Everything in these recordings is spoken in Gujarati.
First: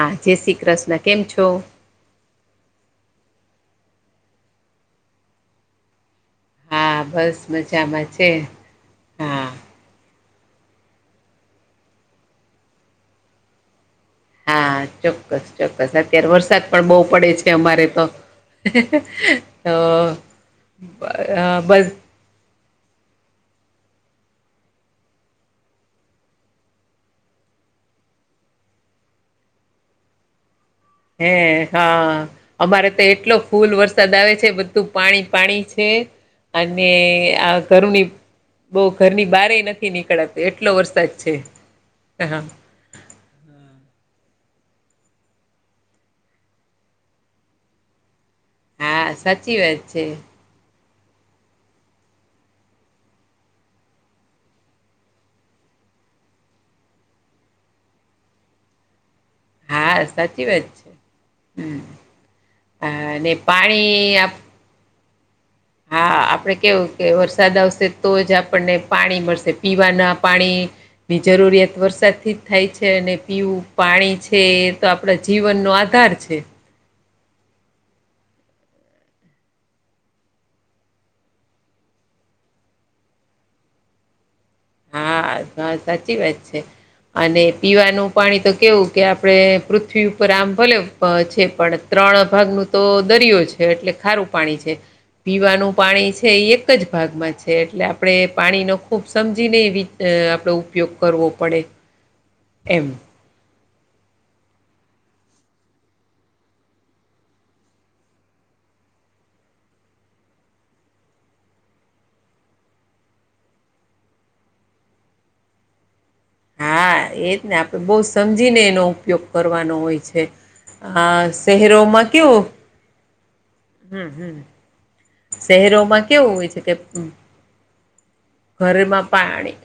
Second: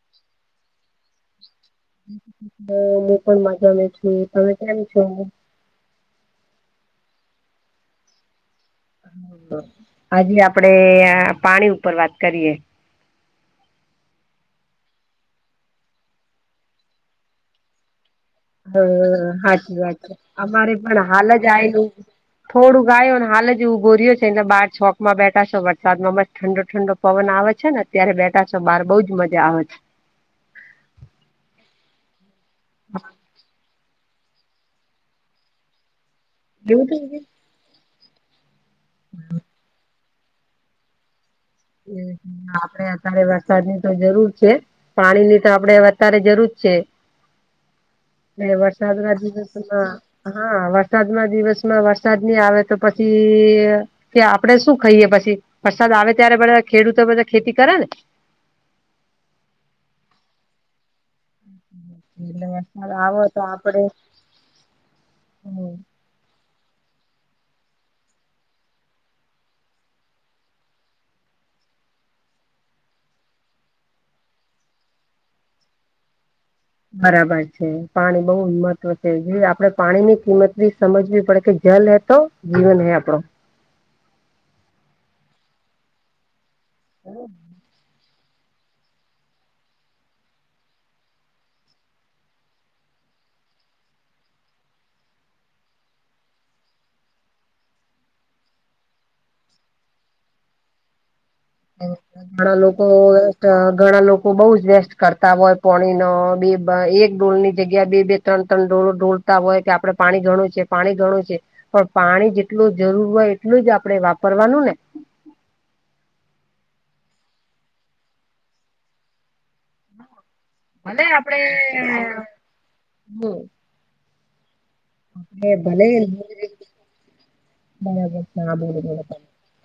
હા જય શ્રી કૃષ્ણ કેમ છો? હું પણ મજામે છું તમે કેમ છો? હા બસ મજામાં છે. હા આજે આપડે પાણી ઉપર વાત કરીએ. હા ચોક્કસ ચોક્કસ. અત્યારે વરસાદ પણ બહુ પડે છે અમારે તો. હ તો સાાચી વાત છે. અમારે પણ હાલ અ, જ બસ આયલું. થોડું આયો અને હાલ જ ઉભો રહ્યો છે. ને બહાર ચોકમાં બેઠા છે. વરસાદમાં મસ્ત ઠંડો ઠંડો પવન આવે છે ને અત્યારે બેઠા છો. બહાર બહુજ મજા આવે છે. હેં હા અમારે તો એટલો ફૂલ વરસાદ વરસાદ આવે છે. બધું પાણી પાણી છે એવું અને થઈ આ ઘરની બહુ ઘરની બાર ય નથી નીકળાતું એટલો વરસાદ છે. હા હ આપ. [inaudible] આપણે વરસાદ ની તો જરૂર છે. પાણી ની તો આપણે વધારે જરૂર છે. એ વરસાદ હા ના સાચી વાત દિવસમાં. છે હા વરસાદમાં દિવસમાં વરસાદ નહી આવે તો પછી! કે આપડે શું ખાઈએ પછી? વરસાદ આવે ત્યારે બધા ખેડૂતો બધા ખેતી કરે ને હા સાચી વાત છે. હમ એટલે વરસાદ હા આવો અને પાણી હમ. હા આપણે કેવું કે વરસાદ આવશે તો જ આપણને પાણી મળશે. પીવાના પાણી! જરુરીયાત વરસાદ થી જ થાય છે, ને પીવું પાણી છે. એ તો આપ આપણા જીવનનો આધાર છે. બરાબર છે. પાણી બહુ જ મહત્વ છે જે આપડે પાણીની કિંમત બી સમજવી પડે કે જલ હે તો જીવન હે આપણો. હા હા સાચી વાત છે અને પીવાનું પાણી તો કેવું! કે આપણે પૃથ્વી ઉપર આમ, ભલે છે પણ ત્રણ ભાગનું તો દરિયો છે, એટલે ખારું પાણી છે. પીવાનું પાણી છે એ એક જ ભાગમાં છે એટલે આપણે પાણી નો ખુબ સમજ સમજી ને આપડે ઉપયોગ કરવો પડે. ઘણા લોકો એમ. ઘણા લોકો બહુ જ વેસ્ટ કરતા હોય પોણી નો બી એક ડોલ ની જગ્યા બે બે તણ-તણ ડોલું ઢોળતા હોય કે આપડે પાણી ઘણું છે. પાણી ઘણું છે. પણ પાણી જેટલું જરૂર હોય એટલું જ આપણે વાપરવાનું ને! હા એજ ને આપણે બહુ સમજીને એનો ઉપયોગ કરવાનો હોય છે. ભલે હા આપડે શહેરોમાં કેવુ. હમ. હમ હમ. ભલે શહેરોમાં કેવું હોય છે કે [inaudible] ભરે માં પાણી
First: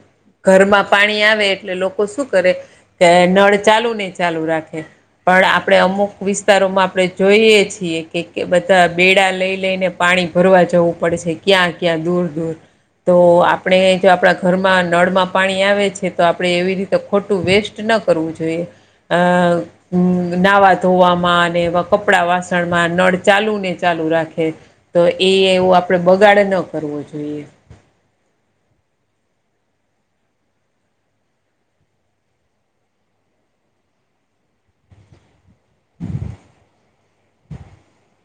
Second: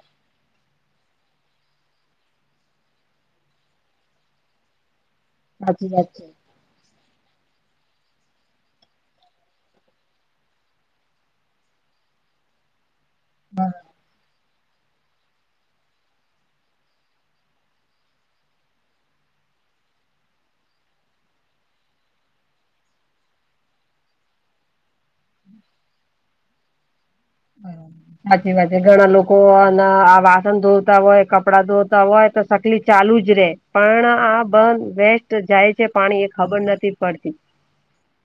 ઘરમાં પાણી આવે એટલે લોકો શું કરે? કે નળ ચાલુ ને ચાલુ રાખે. પણ આપણે સાચી વાત અમુક.... છે વિસ્તારોમાં આપણે જોઈએ છીએ. કે બધા બેડા લઈ લઈને પાણી ભરવા જવું પડે છે. ક્યાં, ક્યાં દૂર દૂર તો! આપણે જો આપણા ઘરમાં નળમાં પાણી આવે છે. તો આપણે એવી રીતે વેસ્ટ ન કરવું જોઈએ. અ... હમ નાહવા ધોવામાં અને કપડા વાસણ માં નળ ચાલુ ને ચાલુ રાખે છે. તો એ એવું આપડે બગાડે ન કરવો જોઈએ. હ. સાચી વાત છે ઘણા લોકો આ વાસણ ધોતા હોય કપડાં ધોતા હોય તો સકલી ચાલુ જ રે. પણ આ બંધ વ તો જાય છે પાણી એ ખબર નથી, પડતી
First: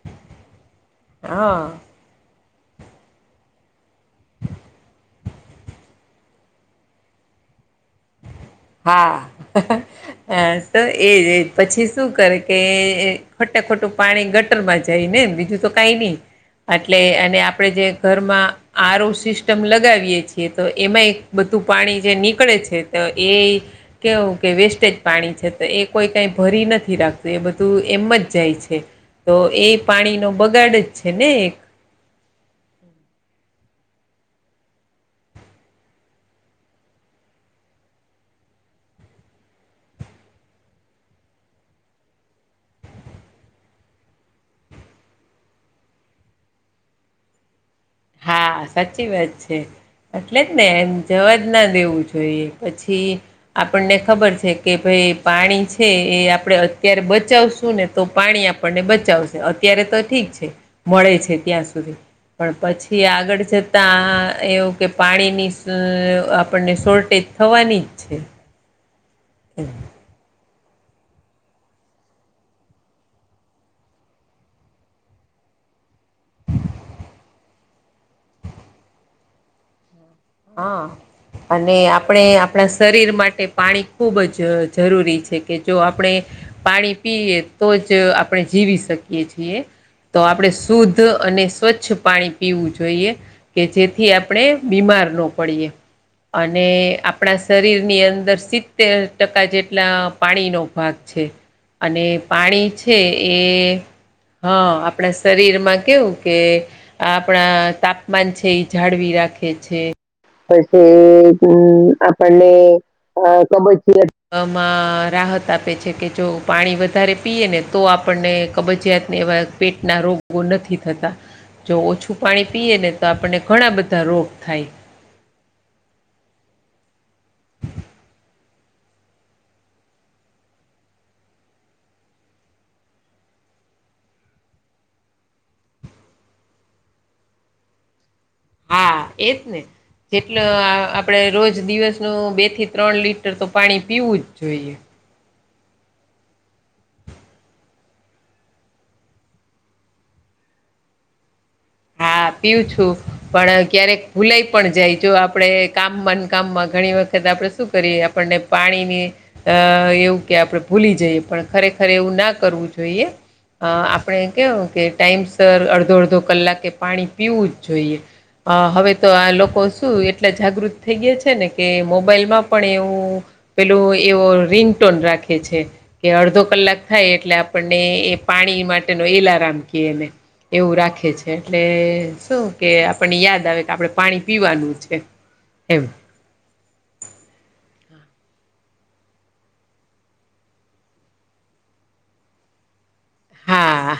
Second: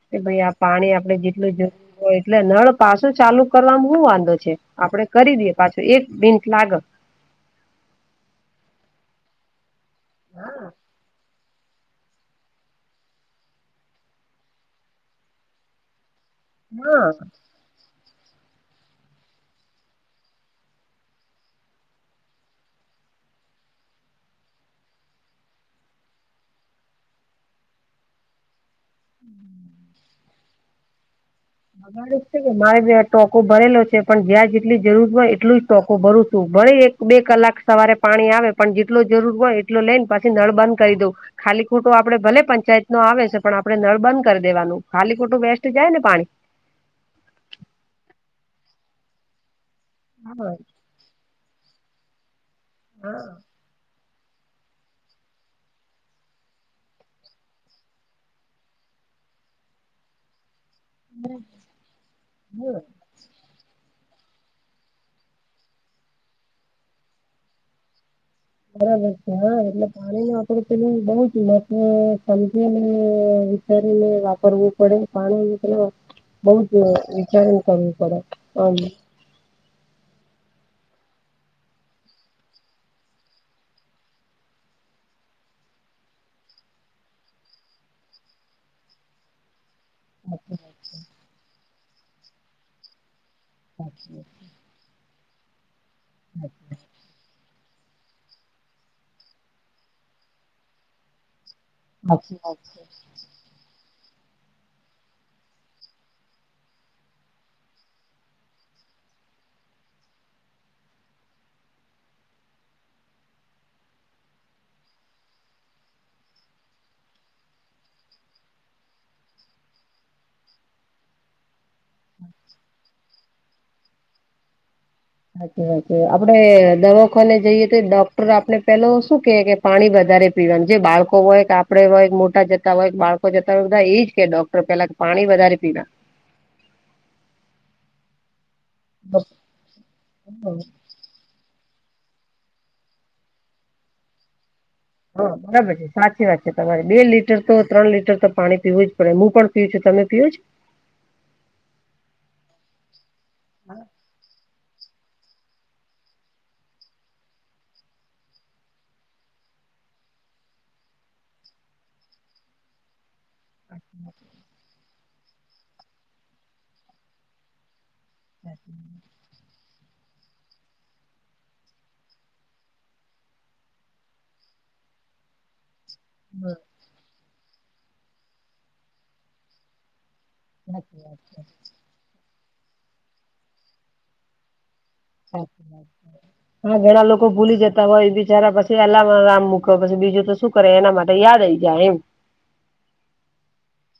કે ભાઈ આ પાણી આપડે જેટલું હા જોય. એટલે નળ પાછું ચાલુ કરવાવામાં શું વાંધો છે, આપડે દઈએ પાછું મિનટ લાગે. [unintelligible] એ પછી શું કરે કે ખટા ખટું પાણી ગટર માં જાય નેને બીજું તો કઈ નહી, એટલે હા અને આપણેે જે ઘરમાં આરો ઓ સિસ્ટમ લગાવીએ છીએ તો એમાં એક બધું પાણી જે નીકળે છે તો એ કેવું કે વેસ્ટેજ પાણી છે તો એ કોઈ કઈ ભરી નથી રાખતું એ બધું એમ જ જાય છે. તો એ પાણીનોો બગાડ જ છે ને. બગડ જ છે કે મારે બ આ ટોકો ભરેલો છે પણ જ્યાં જેટલી જરૂર હોય એટલું જ ટાકો ભરું છું ભરે એક બે કલાક સવારે પાણી આવે પણ જેટલો જરૂર હોય એટલો લઈને પછી નળ બંધ કરી દઉં. ખાલી ખોટું આપડે ભલે પંચાયત નો આવે છે પણ આપણે નળ બંધ કરી દેવાનું ખાલી ખોટું બેસ્ટ જાય ને પાણી. હા સાચી વાત છે, એટલે જ હા ને જવા જ ન લેવું જોઈએ પછી હા આપણને ખબર છે કે પાણી છે એ આપણેે અત્યારે બચાવશું ને. તો પાણી આપણને બચાવશે અત્યારે તો ઠીક છે, મળે છે ત્યાં સુધી, પણ પછી જે આગળ જતાં એવું કે પાણીની આપણને શોર્ટેજ થવાની જ છે. બરાબ એ એમ [unintelligible] પાણીને વાપરું તેનું બહુ જ મહત્ સમજી ને વિચારી ને વાપરવું પડ પાણી જેતલા બૌ જ વિચારણ કરવી પડે. હા. અને આપણે આપણા શરીર માટે પાણી ખુબ જ જરૂરી છે કે જો આપણે પાણી પીએ તો જ આપણે જીવી શકીએ છીએ. તો આપણે શુદ્ધ અને સ્વચ્છ પાણી પીવું જોઈએ, કે જેથી આપણે બીમાર ન પડીએ, અને આપણા શરીર ની અંદર સિત્તેર ટકા જેટલા પાણીનો જ ભાગ છે. સાચી વાત પાણી છે એ હા આપણા શરીરમાં કેવું કે આપણા તાપમાન છે એ જાળવી રાખે છે. પછી હમ આપણને કબજિયાત રાહત આપે છે કે જો પાણી વધારે પીએ ને તો આપણને કબજીયાતને એવા પેટના રોગો નથી થતા. જો ઓછું પીએ ને તો આપણને ઘણા બધા થાય. સાચ સાચ આપડે દવાખાને જઈએ તો ડોક્ટર આપડણે પેલો શું કે કે પાણી વધારે પીવાનું જે બાળકો હોય કે આપે હોય મોટા જતા હોય બાળકો જતા હોય બધા એજ કે ડોક્ટર પેલા પાણી વધારે પીવા. હા એજ ને, જેટલે આપડણે રોજ દિવસનું બે થી ત્રણ લીટર તો પાણી પીવું જ જોઈએ. હા બરાબર છે સાચી વાત છે તમારે બે લીટર તો ત્રણ લીટર તો પાણી પીવું જ પડે હું પણ પીવ છું તમે પીવું જ છું, તમે પીવો છો? [inaudible] પીવુ છું, પણ ક્યારેક ભુલાઈ પણ જાય જો આપડે કામ માં ને કામમાં ઘણી વખત આપડે શું કરી આપણને પાણીની અ એવું કે ભૂલી જઈએ પણ ખરેખર એવું ન કરવું જોઈએ. અ આપણે કેવું કે ટાઈમ સર અડધો અડધો કલાક કે પાણી પીવું જોઈએ હા હવે આ લોકો શું એટલા થઈ ગયા છે ને કે માં પણ એવું પેલું એવો રિંગ ટોન રાખે છે. કે અડધો કલાક થાય એટલે આપણને એ પાણી માટેનો એલારમ કને એવું સાચી રાખે વાત છે એટલે શું કે આપણને યાદ આવે કે આપણે પાણી પીવાનું છે. એમ [inaudible] હા ઘણા લોકો ભૂલી જતા હોય બિચારા પછી એલારામ મૂક પછી બીજું તો શું કરે એના માટે યાદ આવી જાય એમ. હા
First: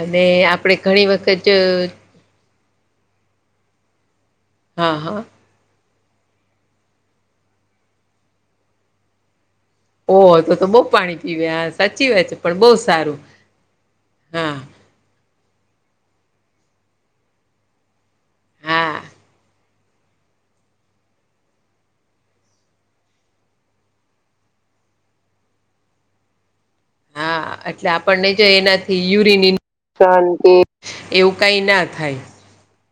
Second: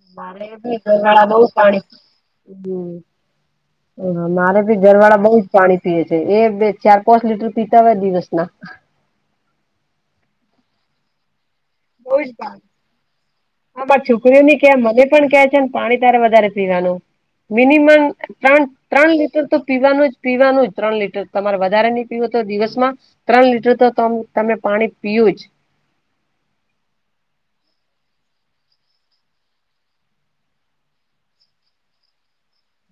અને મારે બી આપણે ઘણી ઘરવાળા બઉ વખત પાણી હમ હ મારે ભી હા ઘરવાળા હા બઉ પાણી પીએ છે એ બે ચાર પાંચ લીટર પીતા હોય દિવસના. ઓહ તો તો બહુ પાણી પીવે સાચી વાત છે પણ બહુ સારું. આ મારા હા છોકરીઓની કે મને પણ કેહે છે ને પાણી તારે વધારે પીવાનું. મિનિમમ ત્રણ હા ત્રણ લીટર તો પીવાનું જ પીવાનું જ ત્રણ લીટર તમારે વધારે નહી પીવો તો દિવસમાં. ત્રણ લીટર તો તમે પાણી પીવુ જ. હા એટલે આપણને જે એનાથી યુરીન એવું કઈ ના થાય,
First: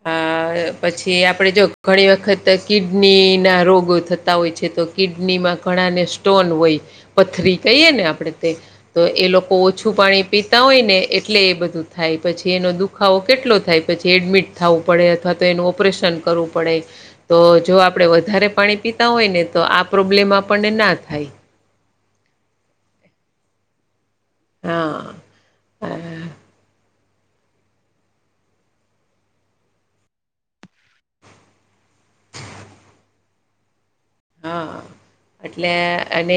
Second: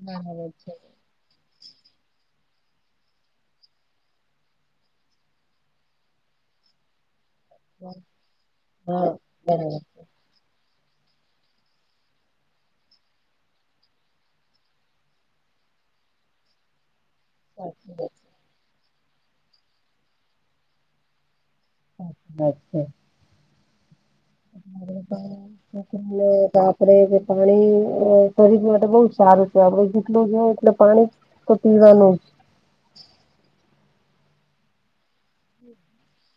બરાબર છે. આ પછી જે આપણે જો ઘણી વખત કિડની ના રોગ થતા હોય છે તો કિડની માં ઘણા ને સ્ટોન હોય, પથરી કહીએ ને આપણેે તે તો હા એ લોકો બરાબર. ઓછું પાણી પીતા હોય ને એટલે એ બધું થાય પછી એનો દુખાવો કેટલો થાય પછી એડમિટ થાવું પડે અથવા તો એનું ઓપરેશન કરવું પડે. તો જો સાચી વાત. આપણે વધારે પાણી પીતા હોય ને તો આ પ્રોબ્લેમ આપણને ના થાય. અચછા અચ્છા. હા. [unintelligible] અ હા કે પાણી શરીર બહુ જ છે આપડ જેટલું જ એટલે પાણી પીવાનું. હા એટલે અને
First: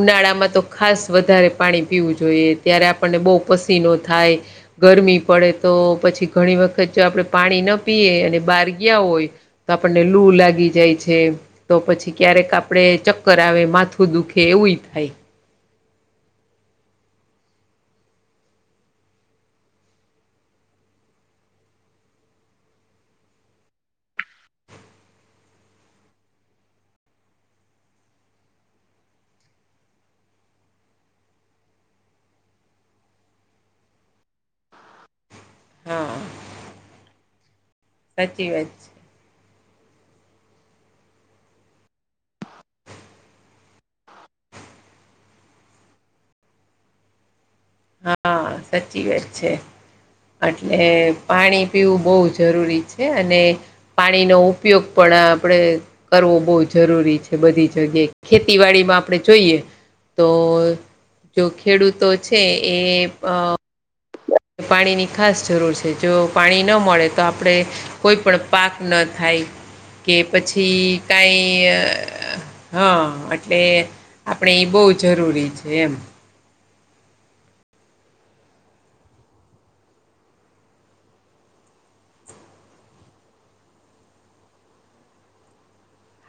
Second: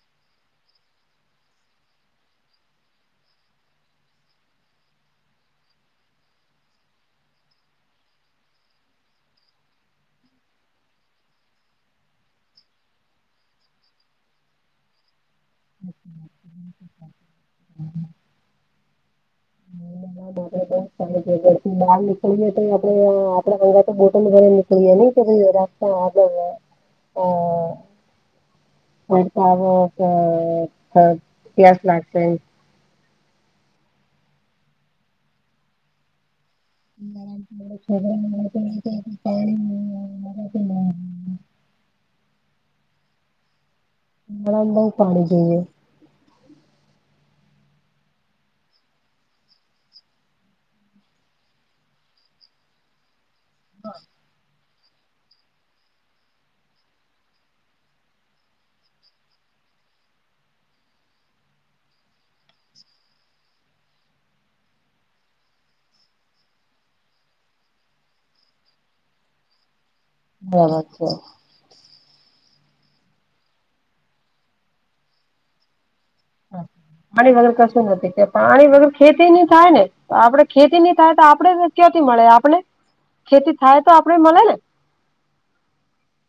ઉનાળામાં તો ખાસ વધારે પાણી પીવું જોઈએ ત્યારે આપણને બહુ પસીનો થાય. ગરમી પડે તો વખત જો આપણે પાણી ના પીએ અને બહાર ગયા હોય. તો આપણને લૂ લાગી જાય છે તો પછી ક્યારેક આપણે ચક્કર આવે માથું દુખે એવું થાય. બહાર નીકળને તો આપડે આપે ગંગા તો બોટલ લઈ નીકળીએ નહી કે ભ રાસ્તા આ હ. અ તો પસ લાગશે. હા. છે [unintelligible] સાચી વાત છે. [unintelligible] ના ના બહુ પાણી જોઈએ. હા સાચી વાત છે. એટલે પાણી પીવું બહુ જરૂરી છે અને પાણીનો ઉપ ઉપયોગ આપણે કરવો બહુ જરૂરી છે બધી જગ્યાએ. ખેતીવાડીમાં આપણે જોઈએ. તો જો ખેડૂતો છે એ અ પાણી ની ખાસ જરૂર છે. જો પાણી ન મળે તો આપડે. કોઈ પણ પાક ન થાય કે પછી બરાબર છે. કઈ એ હા એટલે આપણે એ બહુ જરૂરી છે એમ. પાણી વગર કશું નથી, કે પાણી વગર ખેતી ન થાય ને. આપડે ખેતી નહી થાય તો આપણેને કયોથી મળે, આપણે ખેતી થાય તો આપણે મળે ને.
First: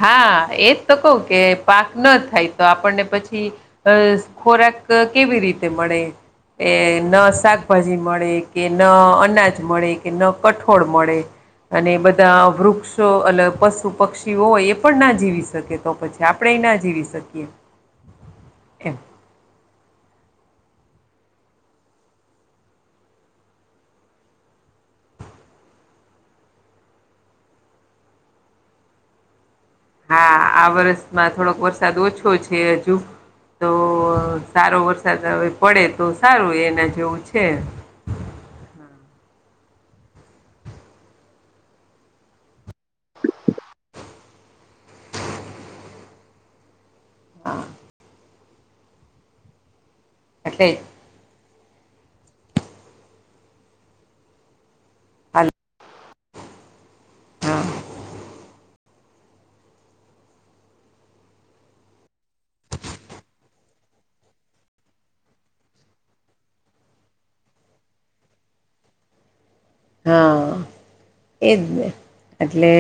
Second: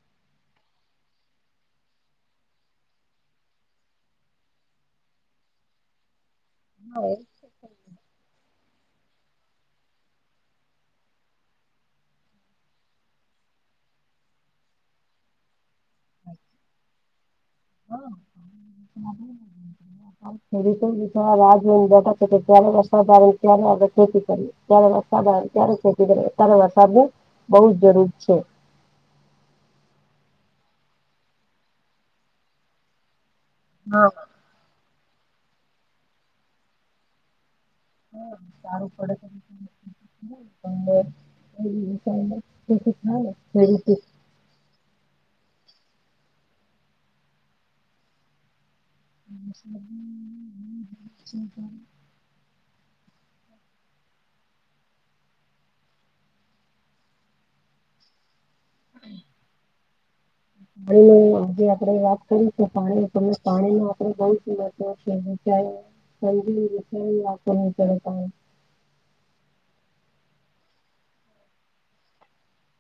હા એજ તો કવ કે પાક ન થાય તો આપણને પછી અ ખોરાક કેવી રીતે મળે, એ ન શાક શાકભાજી મળે કે ન અનાજ મળે કે ન કઠોળ મળે. અને બધા વૃક્ષો અને પશુ પક્ષી એ પણ ના જીવી શકે તો પછી આપણે ના જીવી શકીએ એમ. આ વર્ષે તો બધા રાહ જોતા છે કે, ક્યારે રસાદાર આવે ને ક્યારે આપણે ખેતી કરીએ. જ્યારે વરસાદ આવે ત્યારે ખેતી કરીએ ત્યારે વરસાદની, બહુજ જરૂર છે. આ વર્ષમાં થોડોક વરસાદ ઓછો છે, હજુ, તો હા. સારો વરસાદ હવે પડે તો સારું એના જેવું છે. હા સારું પડે. [unintelligible] હા. હ વરસાદ આવે એટલે. વરસાદ આવે હલ [unintelligible] હા. હ [unintelligible] હલો આજે આપડે વાત કરીશું તો પાણી આપણે પાણીની [unintelligible] હા, એજ ને એટલે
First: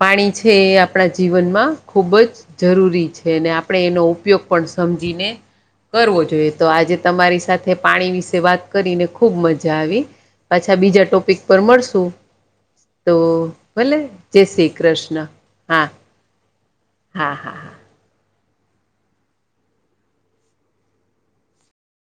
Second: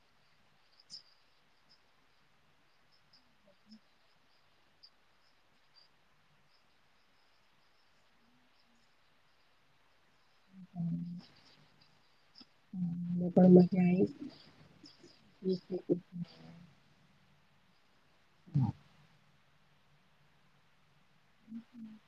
પાણી છે એ આપણા જીવનમાં ખુબ જ જરૂરી છે. અને આપણે એનો ઉપયોગ પણ સમજીને કરવો જોઈએ તો આજે તમારી સાથે પાણી વિશે વાત કરીને ખુબ મજા આવી. પાછા બીજા ટોપિક પર મળશું તો મને પણ મજા ભલે આવી જય શ્રી કૃષ્ણ, હા. હા હા હા. હમ હમ.